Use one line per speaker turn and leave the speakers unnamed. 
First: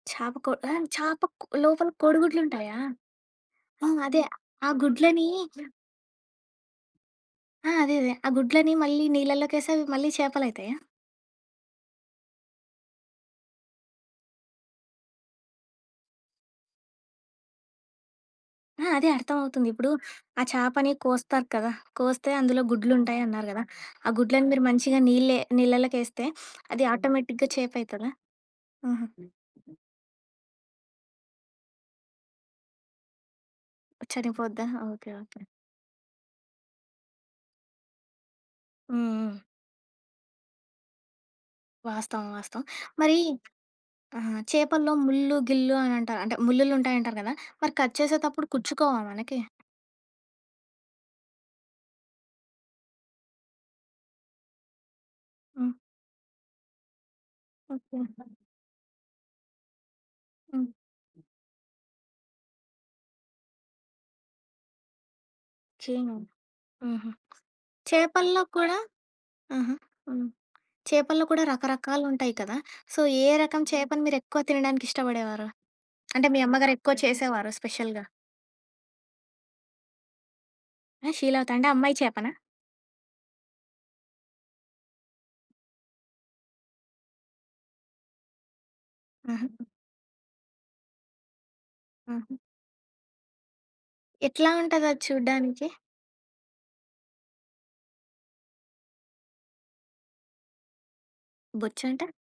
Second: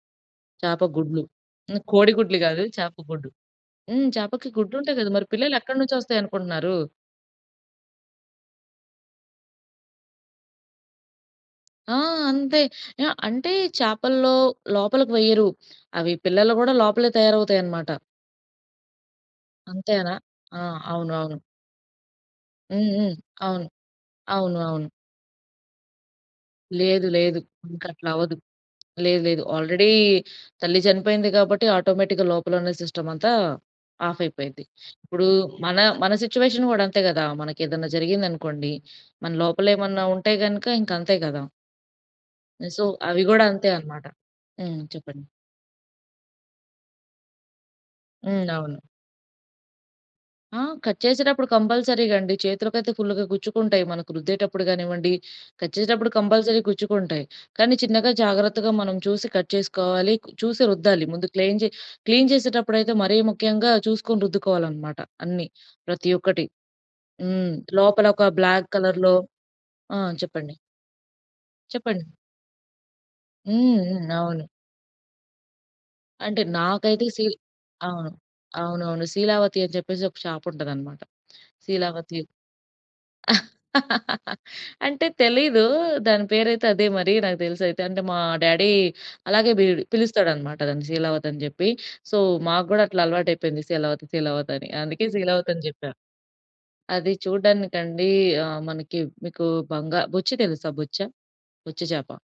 చాపకో
చేప
ఆహ్,
గుడ్లు
చాపక్
హ్మ్,
లోపల
కోడి
కోడి
గుడ్లు గాదు.
గుడ్లుంటాయా?
చేప గుడ్డు.
ఓహ్!
హ్మ్.
అదే
చేపకి
ఆ
గుడ్డుంటాయి గదా! మరి
గుడ్లని
పిల్లలు ఎక్కడ నుంచి వస్తాయనుకుంటున్నారు.
ఆ! అదే, అదే. ఆ గుడ్లని మళ్ళీ నీళ్ళలోకేసి అవి మళ్ళీ చేపలయితాయా?
ఆ! అంతే. ఆహ్, అంటే చేపల్లో లోపలికి వెయ్యరు. అవి పిల్లలు గూడా లోపలే తయారవుతాయనమాట.
ఆ! అదే అర్థమవుతుంది. ఇప్పుడు
అంతేనా?
ఆ
ఆ!
చేపని
అవునవును.
కోస్తారు కదా! కోస్తే అందులో
హ్మ్. హ్మ్.
గుడ్లుంటాయి అన్నారు గదా!
అవును,
ఆ గుడ్లను
అవును,
మీరు
అవును.
మంచిగా నీళ్ళే నీళ్ళలేకేస్తే అది
లేదు, లేదు.
ఆటోమేటిక్‌గా
ఇంకట్లా
చేపయితదా?
అవ్వదు.
హుహు.
లేదు, లేదు ఆల్రెడీ తల్లి చనిపోయింది. కాబట్టి ఆటోమేటిక్‌గా లోపలున్న సిస్టమంతా ఆఫయిపోయింది.
చనిపోద్దా. ఓకే.
ఇప్పుడు
ఓకే.
మన మన సిట్యుయేషన్ గూడా అంతే గదా! మనకేదన్నా జరిగిందనుకోండి,
హ్మ్.
మన
హ్మ్.
లోపల ఏమన్నా ఉంటే గనుక ఇంక అంతే గదా!
వాస్తవం. వాస్తవం.
సో,
మరీ
అవి గూడా అంతే అనమాట.
ఆహ్,
హ్మ్.
చేపల్లో
చెప్పండి.
ముళ్ళు గిల్లు అని అంటారు. అంటే ముల్లులుంటాయి అంటారు గదా! మరి కట్
హ్మ్.
చేసేతప్పుడు
అవును.
కుచ్చుకోవా మనకి?
ఆ! కట్ చేసేటప్పుడు కంపల్సరీగా అండి చేతులకైతే ఫుల్లుగా గుచ్చుకుంటాయి, మనకు రుద్దేటప్పుడు గానివ్వండి, కట్
హ్మ్.
చేసేటప్పుడు కంపల్సరీగా గుచ్చుకుంటాయి. కానీ,
ఓకే.
చిన్నగా జాగ్రత్తగా మనం చూసి కట్ చేసుకోవాలి, చూసి
హ్మ్.
రుద్దాలి. ముందు క్లేన్ జె క్లీన్ జేసేటప్పుడైతే మరీ ముఖ్యంగా చూసుకొని రుద్దుకోవాలనమాట, అన్నీ ప్రతి
చేను,
ఒక్కటి.
హుహు.
హ్మ్. లోపల ఒక
చేపల్లో
బ్లాక్
కూడా
కలర్‌లో
ఆహా!
ఆ!
హ్మ్.
చెప్పండి.
చేపల్లో కూడా
చెప్పండి.
రకరకాలుంటాయి కదా! సో, ఏ రకం
హ్మ్.
చేపని
హ్మ్.
మీరెక్కువ
అవును.
తినడానికి ఇష్టపడేవారు? అంటే మీ
అంటే
అమ్మగారు ఎక్కువ
నాకైతే సీ
చేసేవారు స్పెషల్‌గా.
అవును, అవునవును. శీలావతి అని చెప్పేసి ఒక చాప ఉంటదనమాట.
షీలావతా అంటే అమ్మాయి
శీలావతి.
చేపనా?
అంటే తెలీదు. దాని పేరయితే అదే మరి. నాకు తెలిసయితే. అంటే మా డ్యాడీ
ఆహా!
అలాగే బీడ్ పిలుస్తాడనమాట. దాన్ని శీలావతి అని జెప్పి. సో,
ఆహ!
మాకు గూడా అట్లా అలవాటయిపోయింది, శీలావతి
ఎట్లా
శీలావతని.
ఉంటాది అది
అందుకే శీలావతని
చూడ్డానికి?
చెప్పాను. అది చూడ్డానికండి ఆహ్, మనకి మీకు బంగా బొచ్చ తెలుసా బొచ్చ? బొచ్చ చేప.
బొచ్చంటే?